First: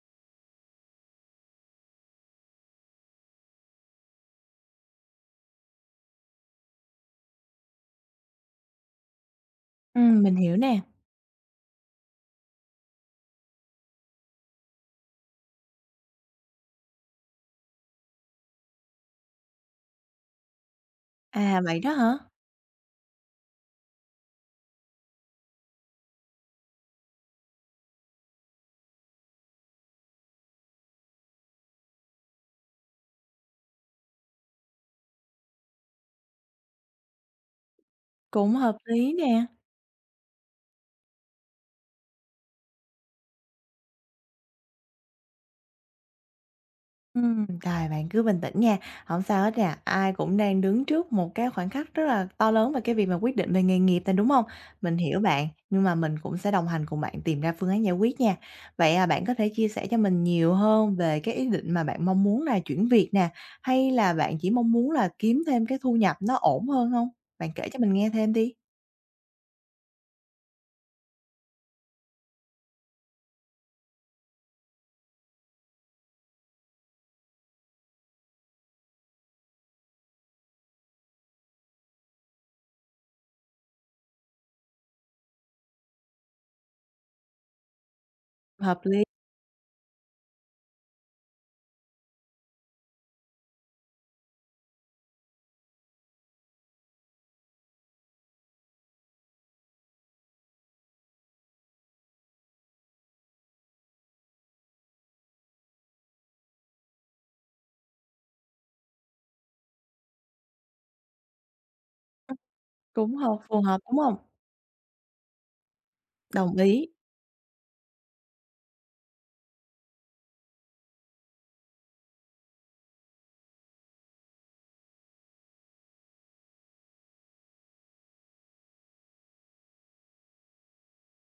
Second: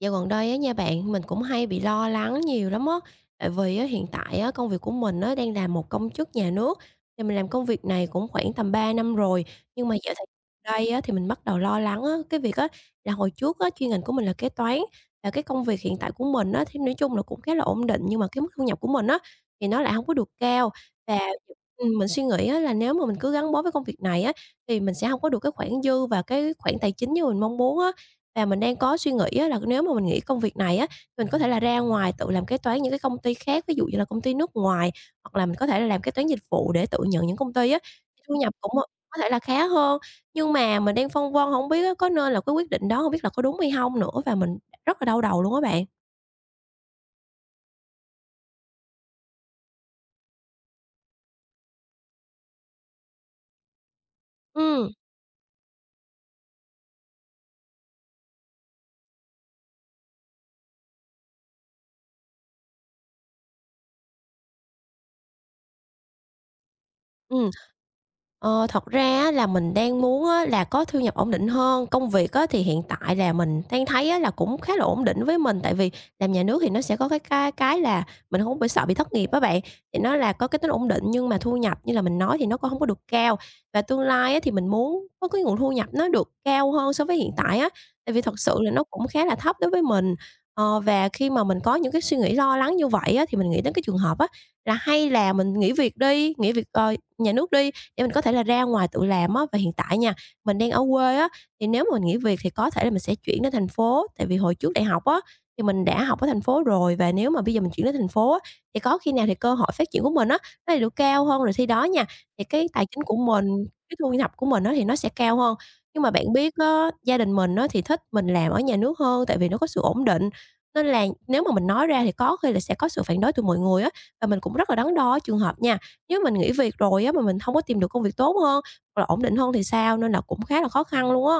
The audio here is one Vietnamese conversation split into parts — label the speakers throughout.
Speaker 1: Dạo gần đây á nha bạn, mình cũng hay bị lo lắng nhiều lắm á. Tại vì á, hiện tại á, công việc của mình á, đang làm một công chức nhà nước, thì mình làm công việc này cũng khoảng tầm 3 năm rồi. Nhưng mà dạo thời
Speaker 2: Mình hiểu
Speaker 1: gian
Speaker 2: nè.
Speaker 1: đây á, thì mình bắt đầu lo lắng á, cái việc á, là hồi trước á, chuyên ngành của mình là kế toán và cái công việc hiện tại của mình á, thì nói chung là cũng khá là ổn định nhưng mà cái mức thu nhập của mình á, thì nó lại không có được cao và
Speaker 2: À, vậy đó
Speaker 1: mình
Speaker 2: hả?
Speaker 1: suy nghĩ á, là nếu mà mình cứ gắn bó với công việc này á, thì mình sẽ không có được cái khoản dư và cái khoản tài chính như mình mong muốn á và mình đang có suy nghĩ á là nếu mà mình nghỉ công việc này á, mình có thể là ra ngoài tự làm kế toán những cái công ty khác, ví dụ như là công ty nước ngoài, hoặc là mình có thể là làm kế toán dịch vụ để tự nhận những công ty á, thì thu
Speaker 2: Cũng
Speaker 1: nhập cũng,
Speaker 2: hợp lý
Speaker 1: có thể là
Speaker 2: nè.
Speaker 1: khá hơn. Nhưng mà mình đang phân vân không biết á có nên là cái quyết định đó không biết là có đúng hay không nữa và mình rất là đau đầu luôn á bạn.
Speaker 2: Rồi bạn cứ bình tĩnh nha, không sao hết nè. Ai cũng đang đứng trước một cái khoảnh khắc rất là to lớn về cái việc mà quyết định về nghề nghiệp nè, đúng không?
Speaker 1: Ừm.
Speaker 2: Mình hiểu bạn, nhưng mà mình cũng sẽ đồng hành cùng bạn tìm ra phương án giải quyết nha. Vậy, à, bạn có thể chia sẻ cho mình nhiều hơn về cái ý định mà bạn mong muốn là chuyển việc nè, hay là bạn chỉ mong muốn là kiếm thêm cái thu nhập nó ổn hơn không? Bạn
Speaker 1: Ừ.
Speaker 2: kể cho mình nghe thêm đi.
Speaker 1: Ờ, thật ra á là mình đang muốn á là có thu nhập ổn định hơn. Công việc á thì hiện tại là mình đang thấy á là cũng khá là ổn định với mình, tại vì làm nhà nước thì nó sẽ có cái là mình không bị sợ bị thất nghiệp á bạn, thì nó là có cái tính ổn định nhưng mà thu nhập như là mình nói thì nó cũng không có được cao. Và tương lai á thì mình muốn có cái nguồn thu nhập nó được cao hơn so với hiện tại á, tại vì thật sự là
Speaker 2: Hợp
Speaker 1: nó
Speaker 2: lý,
Speaker 1: cũng khá là thấp đối với mình. Ờ, và khi mà mình có những cái suy nghĩ lo lắng như vậy á thì mình nghĩ đến cái trường hợp á là hay là mình nghỉ việc đi, nghỉ việc, nhà nước đi để mình có thể là ra ngoài tự làm á. Và hiện tại nha, mình đang ở quê á, thì nếu mà mình nghỉ việc thì có thể là mình sẽ chuyển đến thành phố, tại vì hồi trước đại học á, thì mình đã học ở thành phố rồi và nếu mà bây giờ mình chuyển đến thành phố á, thì có khi nào thì cơ hội phát triển của mình á, nó lại được cao hơn. Rồi khi đó nha, thì cái tài chính
Speaker 2: cũng
Speaker 1: của
Speaker 2: hợp phù
Speaker 1: mình,
Speaker 2: hợp,
Speaker 1: cái
Speaker 2: đúng
Speaker 1: thu
Speaker 2: không?
Speaker 1: nhập của mình á, thì nó sẽ cao hơn. Nhưng mà bạn biết
Speaker 2: Đồng ý.
Speaker 1: á, gia đình mình á, thì thích mình làm ở nhà nước hơn, tại vì nó có sự ổn định, nên là nếu mà mình nói ra thì có khi là sẽ có sự phản đối từ mọi người á, và mình cũng rất là đắn đo ở trường hợp nha. Nếu mình nghỉ việc rồi á, mà mình không có tìm được công việc tốt hơn, hoặc là ổn định hơn thì sao, nên là cũng khá là khó khăn luôn á.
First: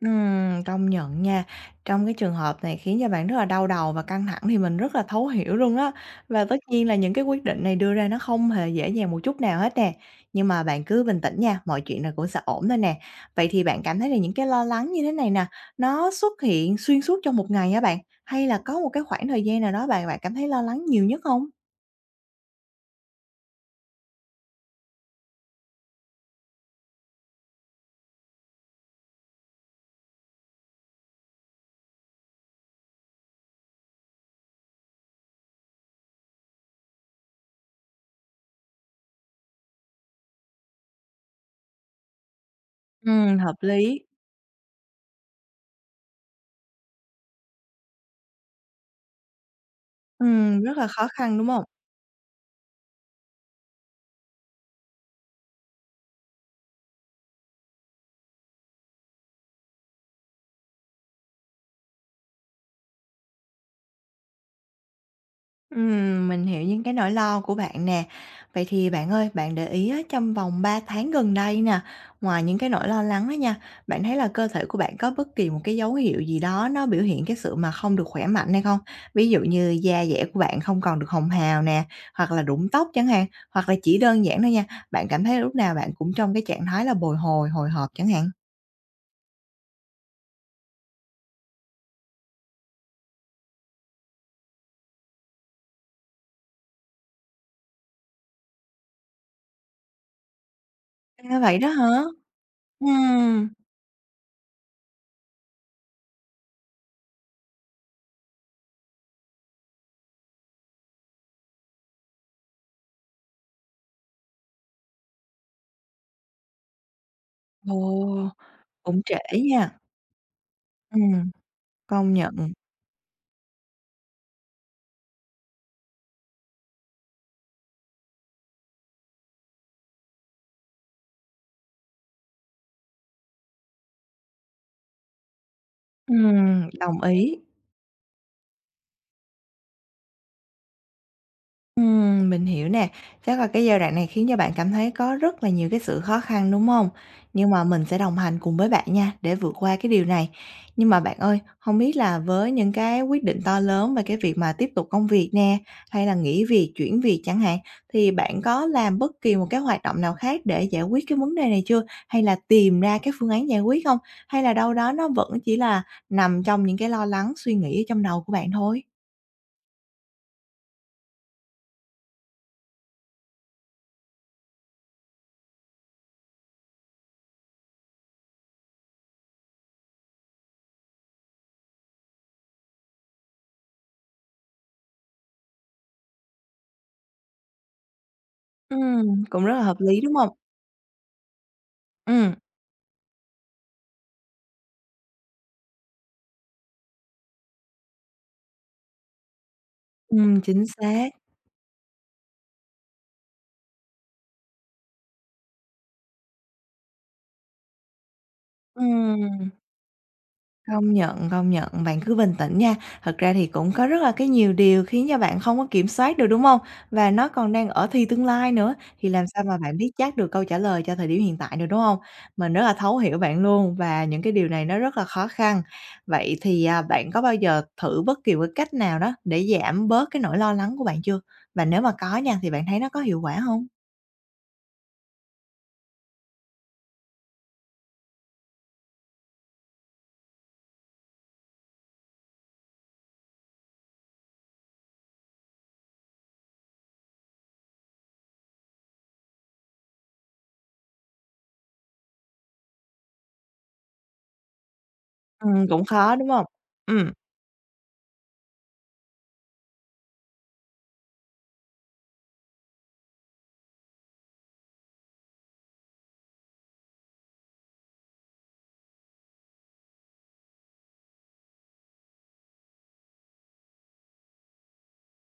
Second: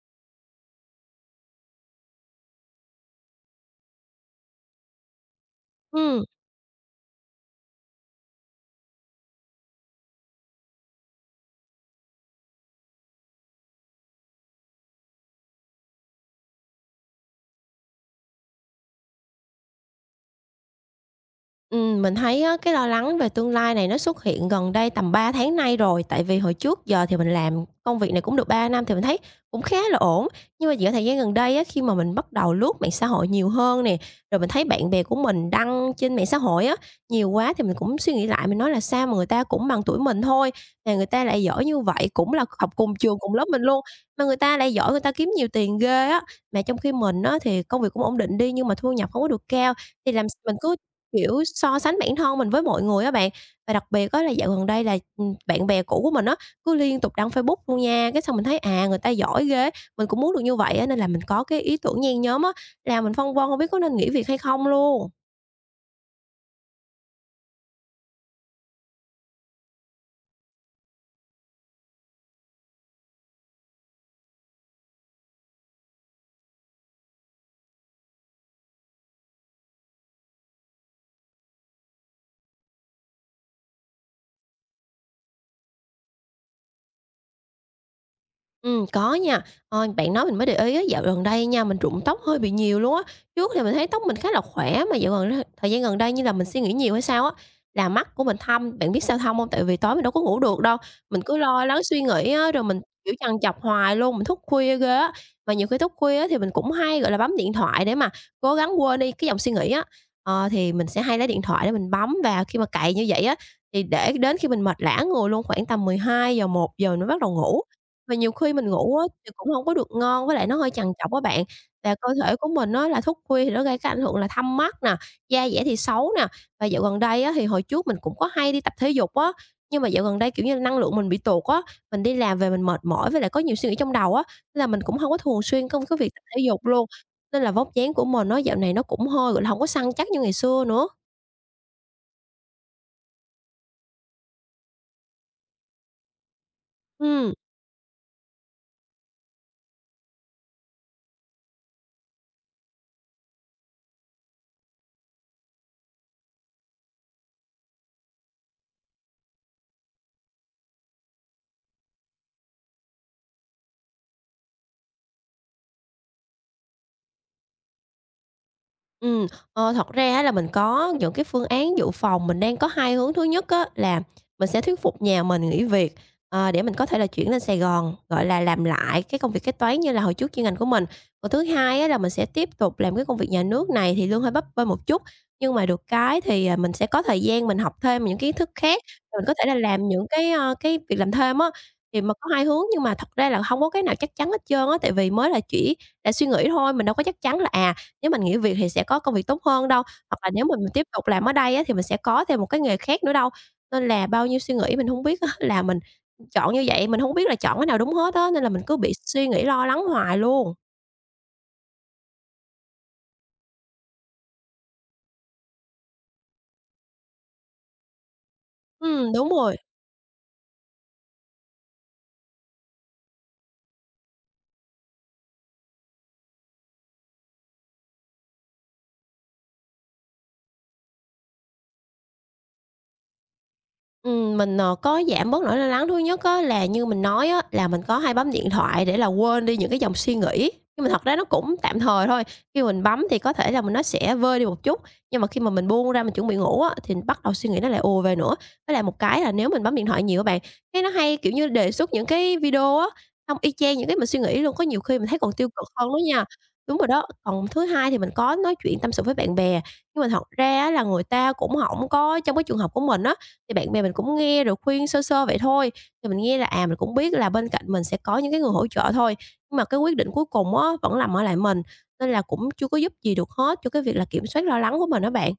Speaker 2: Công nhận nha. Trong cái trường hợp này khiến cho bạn rất là đau đầu và căng thẳng thì mình rất là thấu hiểu luôn á.
Speaker 1: Ừm.
Speaker 2: Và tất nhiên là những cái quyết định này đưa ra nó không hề dễ dàng một chút nào hết nè. Nhưng mà bạn cứ bình tĩnh nha, mọi chuyện là cũng sẽ ổn thôi nè. Vậy thì bạn cảm thấy là những cái lo lắng như thế này nè, nó xuất hiện xuyên suốt trong một ngày hả bạn? Hay là có một cái khoảng thời gian nào đó bạn bạn cảm thấy lo lắng nhiều nhất không?
Speaker 1: Mình thấy á, cái lo lắng về tương lai này nó xuất hiện gần đây tầm 3 tháng nay rồi, tại vì hồi trước giờ thì mình làm công việc này cũng được 3 năm thì mình thấy cũng khá là ổn. Nhưng mà giữa thời gian gần đây á, khi mà mình bắt đầu lướt mạng xã hội nhiều hơn nè, rồi mình thấy bạn bè của mình đăng trên mạng xã hội á, nhiều quá thì mình cũng suy nghĩ lại, mình nói là sao mà người ta cũng bằng tuổi mình thôi, mà người ta lại giỏi như vậy, cũng là học cùng trường, cùng lớp
Speaker 2: Hợp
Speaker 1: mình luôn,
Speaker 2: lý.
Speaker 1: mà người ta lại giỏi, người ta kiếm nhiều tiền ghê á. Mà trong khi mình á, thì công việc cũng ổn định đi nhưng mà thu nhập không có được cao, thì làm mình
Speaker 2: Rất
Speaker 1: cứ
Speaker 2: là khó khăn,
Speaker 1: kiểu,
Speaker 2: đúng không?
Speaker 1: so sánh bản thân mình với mọi người á bạn, và đặc biệt á là dạo gần đây là, bạn bè cũ của mình á, cứ liên tục đăng Facebook luôn nha, cái xong mình thấy, à, người ta giỏi ghê, mình cũng muốn được như vậy á, nên là mình có cái ý tưởng nhen nhóm á, là mình phân vân không biết có nên nghỉ việc hay không luôn.
Speaker 2: Mình hiểu những cái nỗi lo của bạn nè. Vậy thì bạn ơi, bạn để ý á, trong vòng 3 tháng gần đây nè, ngoài những cái nỗi lo lắng đó nha, bạn thấy là cơ thể của bạn có bất kỳ một cái dấu hiệu gì đó nó biểu hiện cái sự mà không được khỏe mạnh hay không? Ví dụ như da dẻ của bạn không còn được hồng hào nè, hoặc là rụng tóc chẳng hạn, hoặc là chỉ đơn giản thôi nha, bạn cảm thấy lúc nào bạn cũng trong cái trạng thái là bồi hồi, hồi hộp chẳng hạn.
Speaker 1: Có nha. Ôi, bạn nói mình mới để ý á, dạo gần đây nha, mình rụng tóc hơi bị nhiều luôn á. Trước thì mình thấy tóc mình khá là khỏe mà dạo gần thời gian gần đây như là mình suy nghĩ nhiều hay sao á, là mắt của mình thâm. Bạn biết sao thâm hông? Tại vì tối mình đâu có ngủ được đâu, mình cứ
Speaker 2: À, vậy
Speaker 1: lo
Speaker 2: đó
Speaker 1: lắng
Speaker 2: hả?
Speaker 1: suy nghĩ á, rồi mình, kiểu, trằn
Speaker 2: Ừm,
Speaker 1: trọc hoài luôn, mình thức khuya ghê á. Mà nhiều khi thức khuya á thì mình cũng hay, gọi là, bấm điện thoại để mà cố gắng quên đi cái dòng suy nghĩ á. Ờ, thì mình sẽ hay lấy điện thoại để mình bấm và khi mà cày như vậy á, thì để đến khi mình mệt lả người luôn, khoảng tầm 12 giờ 1 giờ nó bắt đầu ngủ.
Speaker 2: ồ,
Speaker 1: Và nhiều khi mình ngủ
Speaker 2: cũng
Speaker 1: á thì
Speaker 2: trễ
Speaker 1: cũng hông có
Speaker 2: nha.
Speaker 1: được ngon, với lại nó hơi trằn trọc á
Speaker 2: Ừm,
Speaker 1: bạn. Và cơ
Speaker 2: công
Speaker 1: thể của
Speaker 2: nhận.
Speaker 1: mình á là thức khuya thì nó gây cái ảnh hưởng là thâm mắt nè, da dẻ thì xấu nè. Và dạo gần đây á thì hồi trước mình cũng có hay đi tập thể dục á, nhưng mà dạo gần đây, kiểu như năng lượng mình bị tụt á, mình đi làm về mình mệt mỏi với lại có nhiều suy nghĩ trong đầu á, nên là mình cũng hông có thường xuyên công cái việc tập thể dục luôn.
Speaker 2: Đồng ý.
Speaker 1: Nên là vóc dáng của mình á dạo này nó cũng hơi, gọi là, hổng có săn chắc như ngày xưa nữa.
Speaker 2: Mình hiểu nè. Chắc là cái giai đoạn này khiến cho bạn cảm thấy có rất là nhiều cái sự khó khăn, đúng không?
Speaker 1: Ừm.
Speaker 2: Nhưng mà mình sẽ đồng hành cùng với bạn nha, để vượt qua cái điều này. Nhưng mà bạn ơi, không biết là với những cái quyết định to lớn về cái việc mà tiếp tục công việc nè, hay là nghỉ việc, chuyển việc chẳng hạn, thì bạn có làm bất kỳ một cái hoạt động nào khác để giải quyết cái vấn đề này chưa? Hay là tìm ra cái phương án giải quyết không? Hay là đâu đó nó vẫn chỉ là nằm trong những cái lo lắng, suy nghĩ ở trong đầu của bạn thôi?
Speaker 1: Ừm, thật ra á là mình có những cái phương án dự phòng, mình đang có hai hướng. Thứ nhất á là mình sẽ thuyết phục nhà mình nghỉ việc, để mình có thể là chuyển lên Sài Gòn, gọi là, làm lại cái công việc kế toán như là hồi trước chuyên ngành của mình. Còn thứ hai á là mình sẽ tiếp tục làm cái công việc nhà nước này thì lương hơi bấp bênh một chút, nhưng mà được cái thì, à, mình sẽ có thời gian mình học thêm những kiến thức khác, mình có
Speaker 2: Cũng
Speaker 1: thể
Speaker 2: rất
Speaker 1: là
Speaker 2: là hợp
Speaker 1: làm
Speaker 2: lý,
Speaker 1: những
Speaker 2: đúng
Speaker 1: cái,
Speaker 2: không?
Speaker 1: cái việc làm thêm á. Thì mà có
Speaker 2: Ừm.
Speaker 1: hai hướng nhưng mà thật ra là không có cái nào chắc chắn hết trơn á, tại vì mới là chỉ là suy nghĩ thôi, mình đâu có chắc chắn là, à, nếu mình nghỉ việc thì sẽ có công việc tốt hơn đâu, hoặc là nếu mà
Speaker 2: Chính
Speaker 1: mình tiếp tục
Speaker 2: xác.
Speaker 1: làm ở đây á, thì mình sẽ có thêm một cái nghề khác nữa đâu. Nên là bao nhiêu suy nghĩ mình hông biết á là mình chọn như vậy, mình hông biết là chọn cái nào đúng hết á, nên là mình cứ bị suy nghĩ
Speaker 2: Ừm,
Speaker 1: lo lắng hoài luôn.
Speaker 2: công nhận, bạn cứ bình tĩnh nha. Thật ra thì cũng có rất là cái nhiều điều khiến cho bạn không có kiểm soát được, đúng hông? Và nó còn đang ở thì tương lai nữa, thì làm
Speaker 1: Đúng
Speaker 2: sao mà
Speaker 1: rồi.
Speaker 2: bạn biết chắc được câu trả lời cho thời điểm hiện tại được, đúng hông? Mình rất là thấu hiểu bạn luôn và những cái điều này nó rất là khó khăn. Vậy thì, à, bạn có bao giờ thử bất kỳ một cái cách nào đó để giảm bớt cái nỗi lo lắng của bạn chưa? Và nếu mà có nha, thì bạn thấy nó có hiệu quả hông?
Speaker 1: Mình, có giảm bớt nỗi lo lắng. Thứ nhất á là như mình nói á, là mình có hay bấm điện thoại để là quên đi những cái dòng suy nghĩ, nhưng mà thật ra nó cũng tạm thời thôi. Khi mình bấm thì có thể là mình nó sẽ vơi đi một chút, nhưng mà khi mà mình buông ra mình chuẩn bị ngủ á, thì bắt đầu suy nghĩ nó lại ùa về nữa. Với lại một cái là nếu mình bấm điện thoại nhiều các bạn, cái nó hay, kiểu như, đề xuất những cái video á, xong y chang những cái mình suy nghĩ luôn, có nhiều khi mình thấy còn tiêu cực
Speaker 2: Cũng
Speaker 1: hơn đó
Speaker 2: khó,
Speaker 1: nha.
Speaker 2: đúng hông?
Speaker 1: Đúng rồi đó.
Speaker 2: Ừm.
Speaker 1: Còn thứ hai thì mình có nói chuyện tâm sự với bạn bè, nhưng mà thật ra á là người ta cũng không có trong cái trường hợp của mình á, thì bạn bè mình cũng nghe rồi khuyên sơ sơ vậy thôi, thì mình nghe là, à, mình cũng biết là bên cạnh mình sẽ có những cái người hỗ trợ thôi, nhưng mà cái quyết định cuối cùng á vẫn nằm ở lại mình, nên là cũng chưa có giúp gì được hết cho cái việc là kiểm soát lo lắng của mình đó bạn.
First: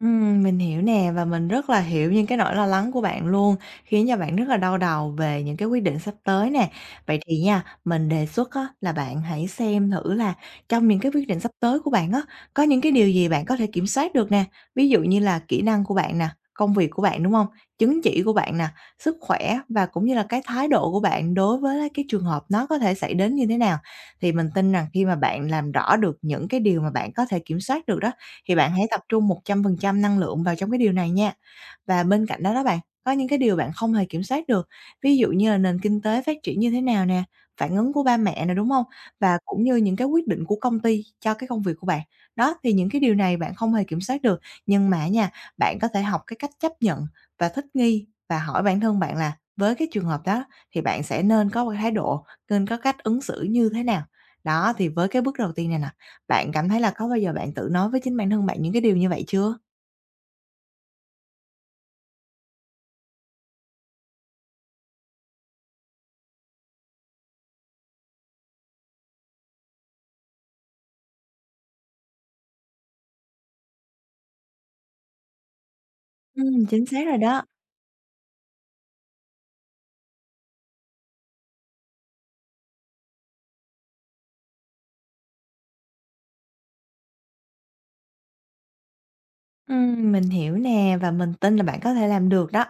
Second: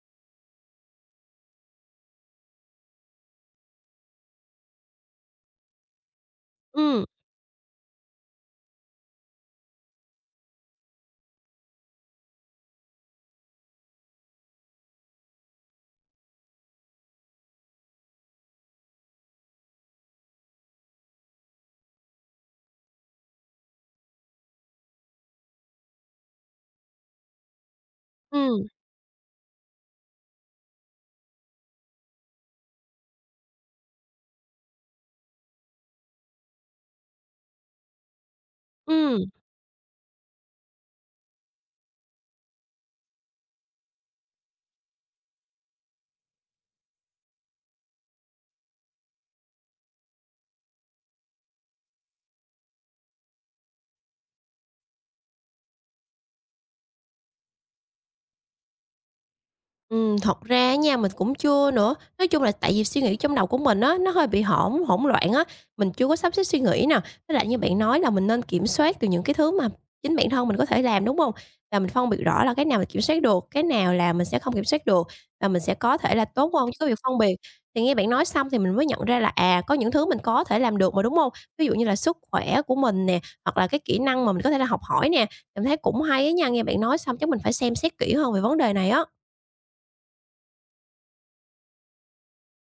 Speaker 2: Mình hiểu nè và mình rất là hiểu những cái nỗi lo lắng của bạn luôn, khiến cho bạn rất là đau đầu về những cái quyết định sắp tới nè.
Speaker 1: Ừm,
Speaker 2: Vậy thì nha, mình đề xuất á, là bạn hãy xem thử là trong những cái quyết định sắp tới của bạn á, có những cái điều gì bạn có thể kiểm soát được nè. Ví dụ như là kỹ năng của bạn nè, công việc của bạn, đúng không? Chứng chỉ của bạn nè, sức khỏe và cũng như là cái thái độ của bạn đối với cái trường hợp nó có thể xảy đến như thế nào. Thì mình tin rằng khi mà bạn làm rõ được những cái điều mà bạn có thể kiểm soát được đó thì
Speaker 1: ừm,
Speaker 2: bạn hãy tập trung 100% năng lượng vào trong cái điều này nha. Và bên cạnh đó đó bạn, có những cái điều bạn không hề kiểm soát được, ví dụ như là nền kinh tế phát triển như thế nào nè, phản ứng của ba mẹ nè, đúng không?
Speaker 1: ừm.
Speaker 2: Và cũng như những cái quyết định của công ty cho cái công việc của bạn. Đó, thì những cái điều này bạn không hề kiểm soát được, nhưng mà nha, bạn có thể học cái cách chấp nhận và thích nghi và hỏi bản thân bạn là với cái trường hợp đó thì bạn sẽ nên có một cái thái độ, nên có cách ứng xử như thế nào? Đó, thì với cái bước đầu tiên này nè, bạn cảm thấy là có bao giờ bạn tự nói với chính bản thân bạn những cái điều như vậy chưa?
Speaker 1: Thật ra nha, mình cũng chưa nữa. Nói chung là tại vì suy nghĩ trong đầu của mình á, nó hơi bị hỗn hỗn loạn á, mình chưa có sắp xếp suy nghĩ nè. Với lại như bạn nói là mình nên kiểm soát từ những cái thứ mà chính bản thân mình có thể làm, đúng không? Và mình phân biệt rõ là cái nào mình kiểm soát được, cái nào là mình sẽ không kiểm soát được và mình sẽ có thể là tốt hơn trong
Speaker 2: Chính
Speaker 1: có việc
Speaker 2: xác rồi
Speaker 1: phân biệt.
Speaker 2: đó.
Speaker 1: Thì nghe bạn nói xong thì mình mới nhận ra là, à, có những thứ mình có thể làm được mà, đúng không? Ví dụ như là sức khỏe của mình nè, hoặc là cái kỹ năng mà mình có thể là học hỏi nè, mình thấy cũng hay á nha. Nghe bạn nói xong chắc mình phải xem xét kỹ hơn về vấn đề này á.
Speaker 2: Mình hiểu nè và mình tin là bạn có thể làm được đó.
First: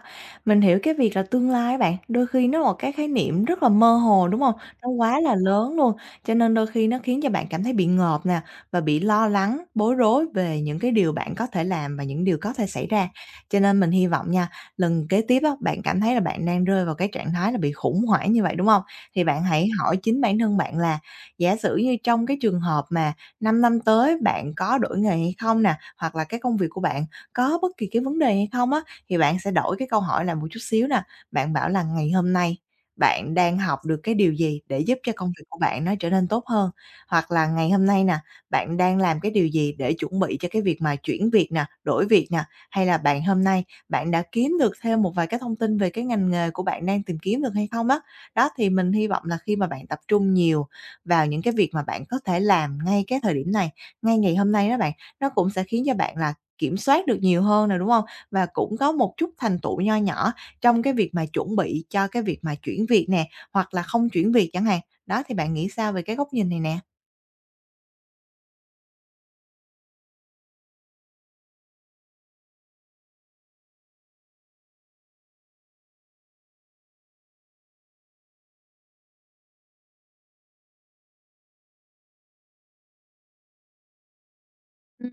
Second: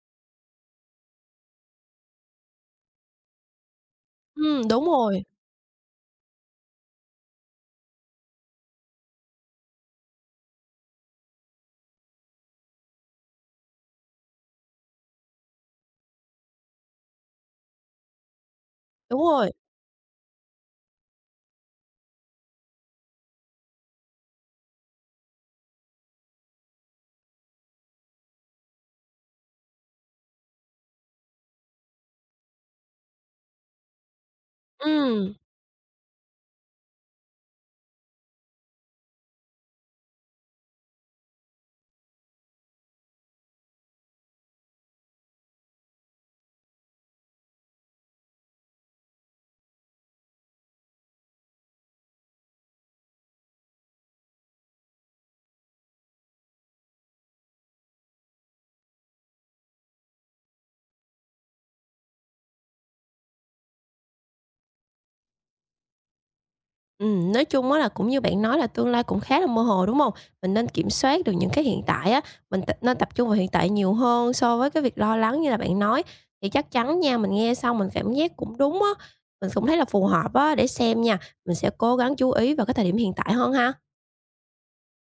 Speaker 2: Mình hiểu cái việc là tương lai bạn, đôi khi nó là một cái khái niệm rất là mơ hồ, đúng không?
Speaker 1: Đúng
Speaker 2: Nó quá
Speaker 1: rồi,
Speaker 2: là lớn luôn, cho nên đôi khi nó khiến cho bạn cảm thấy bị ngợp nè, và bị lo lắng, bối rối về những cái điều bạn có thể làm và những điều có thể xảy ra. Cho nên mình hy vọng nha, lần kế tiếp á, bạn cảm thấy là bạn đang rơi vào cái trạng thái là bị khủng hoảng như vậy, đúng không?
Speaker 1: đúng
Speaker 2: Thì bạn
Speaker 1: rồi.
Speaker 2: hãy hỏi chính bản thân bạn là giả sử như trong cái trường hợp mà 5 năm tới bạn có đổi nghề hay không nè, hoặc là cái công việc của bạn có bất kỳ cái vấn đề hay không á, thì bạn sẽ đổi cái câu hỏi lại một chút xíu nè. Bạn bảo là ngày hôm nay bạn đang học được cái điều gì để giúp cho công
Speaker 1: Ừm,
Speaker 2: việc của bạn nó trở nên tốt hơn? Hoặc là ngày hôm nay nè, bạn đang làm cái điều gì để chuẩn bị cho cái việc mà chuyển việc nè, đổi việc nè, hay là bạn hôm nay bạn đã kiếm được thêm một vài cái thông tin về cái ngành nghề của bạn đang tìm kiếm được hay không á? Đó, thì mình hy vọng là khi mà bạn tập trung nhiều vào những cái việc mà bạn có thể làm ngay cái thời điểm này, ngay ngày hôm nay đó bạn, nó cũng sẽ khiến cho bạn là kiểm soát được nhiều hơn nè, đúng không? Và cũng có một chút thành tựu nho nhỏ trong cái việc mà chuẩn bị cho cái việc mà chuyển việc nè, hoặc là không chuyển việc chẳng hạn. Đó, thì bạn nghĩ sao về cái góc nhìn này nè?
Speaker 1: nói chung á là cũng như bạn nói là tương lai cũng khá là mơ hồ, đúng hông? Mình nên kiểm soát được những cái hiện tại á, mình t nên tập trung vào hiện tại nhiều hơn so với cái việc lo lắng như là bạn nói. Thì chắc chắn nha, mình nghe xong mình cảm giác cũng đúng á, mình cũng thấy là phù hợp á, để xem nha, mình sẽ cố gắng chú ý vào cái thời điểm hiện tại hơn ha.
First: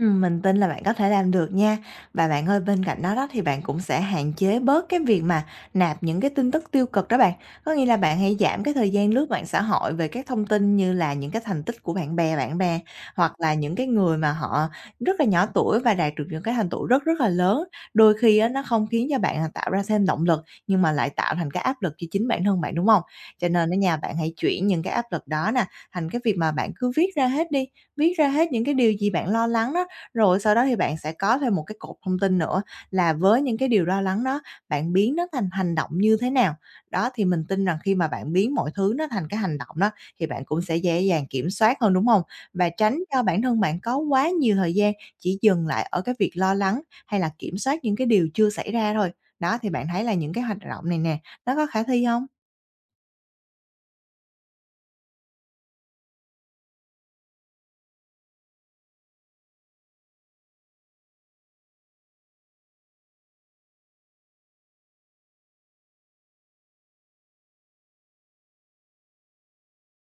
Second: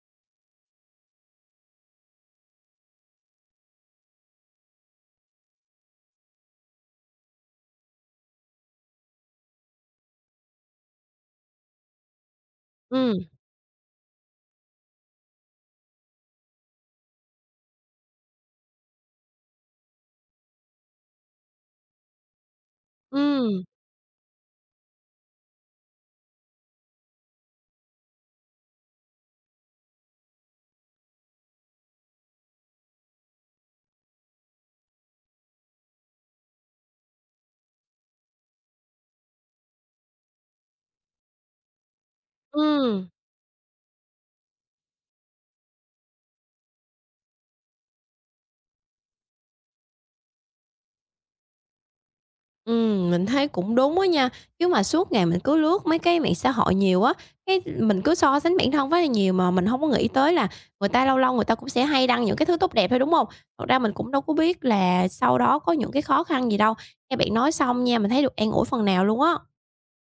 Speaker 2: Mình tin là bạn có thể làm được nha. Và bạn ơi, bên cạnh đó đó thì bạn cũng sẽ hạn chế bớt cái việc mà nạp những cái tin tức tiêu cực đó bạn. Có nghĩa là bạn hãy giảm cái thời gian lướt mạng xã hội về các thông tin như là những cái thành tích của bạn bè
Speaker 1: Ừm,
Speaker 2: hoặc là những cái người mà họ rất là nhỏ tuổi và đạt được những cái thành tựu rất rất là lớn. Đôi khi á, nó không khiến cho bạn tạo ra thêm động lực nhưng mà lại tạo thành cái áp lực cho chính bản thân bạn, đúng không? Cho
Speaker 1: ừm,
Speaker 2: nên ở nhà bạn hãy chuyển những cái áp lực đó nè thành cái việc mà bạn cứ viết ra hết đi. Viết ra hết những cái điều gì bạn lo lắng đó, rồi sau đó thì bạn sẽ có thêm một cái cột thông tin nữa là với những cái điều lo lắng đó, bạn biến nó thành hành động như thế nào. Đó, thì mình tin rằng khi mà bạn biến mọi thứ nó thành cái hành động đó, thì bạn cũng sẽ dễ dàng kiểm soát hơn, đúng không? Và tránh
Speaker 1: ừm.
Speaker 2: cho bản thân bạn có quá nhiều thời gian chỉ dừng lại ở cái việc lo lắng hay là kiểm soát những cái điều chưa xảy ra thôi. Đó, thì bạn thấy là những cái hoạt động này nè, nó có khả thi không?
Speaker 1: Mình thấy cũng đúng á nha, chứ mà suốt ngày mình cứ lướt mấy cái mạng xã hội nhiều á, cái mình cứ so sánh bản thân với nhiều mà mình không có nghĩ tới là người ta lâu lâu người ta cũng sẽ hay đăng những cái thứ tốt đẹp thôi, đúng không? Thật ra mình cũng đâu có biết là sau đó có những cái khó khăn gì đâu. Nghe bạn nói xong nha, mình thấy được an ủi phần nào luôn á.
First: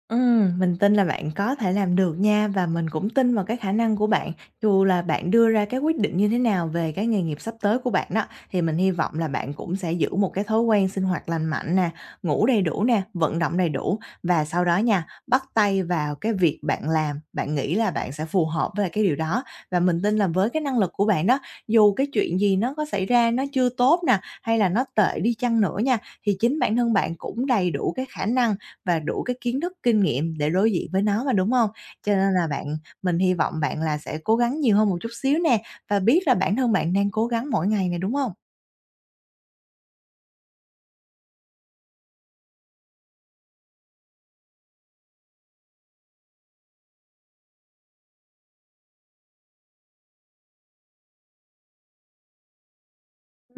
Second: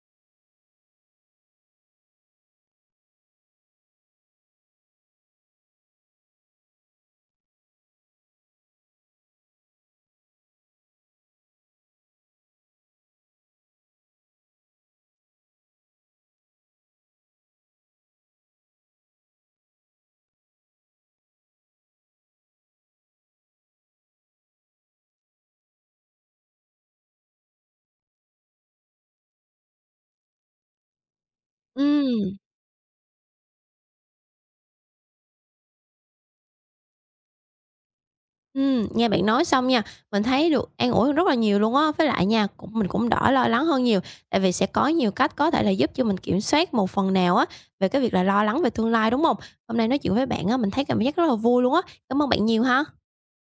Speaker 2: Mình tin là bạn có thể làm được nha và mình cũng tin vào cái khả năng của bạn. Dù là bạn đưa ra cái quyết định như thế nào về cái nghề nghiệp sắp tới của bạn đó, thì mình hy vọng là bạn cũng sẽ giữ một cái thói quen sinh hoạt lành mạnh nè, ngủ đầy đủ nè, vận động đầy đủ và sau đó nha, bắt tay vào cái việc bạn làm, bạn nghĩ là bạn sẽ phù hợp với lại cái điều đó. Và mình tin là với cái năng lực của bạn đó, dù cái chuyện gì nó có xảy ra nó chưa tốt nè, hay là nó tệ đi chăng nữa nha, thì chính bản thân bạn cũng đầy đủ cái khả năng và đủ cái kiến thức, kinh nghiệm để đối diện với nó mà, đúng hông? Cho nên
Speaker 1: Ừm.
Speaker 2: là bạn mình hy vọng bạn là sẽ cố gắng nhiều hơn một chút xíu nè, và biết là bản thân bạn đang cố gắng mỗi ngày nè, đúng hông?
Speaker 1: Nghe bạn nói xong nha, mình thấy được an ủi hơn rất là nhiều luôn á. Với lại nha, cũng mình cũng đỡ lo lắng hơn nhiều, tại vì sẽ có nhiều cách có thể là giúp cho mình kiểm soát một phần nào á về cái việc là lo lắng về tương lai, đúng không? Hôm nay nói chuyện với bạn á, mình thấy cảm giác rất là vui luôn á. Cảm ơn bạn nhiều ha.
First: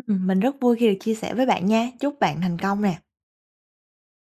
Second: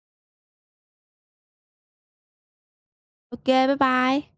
Speaker 2: Mình rất vui khi được chia sẻ với bạn nha. Chúc bạn thành công nè.
Speaker 1: OK, bye bye.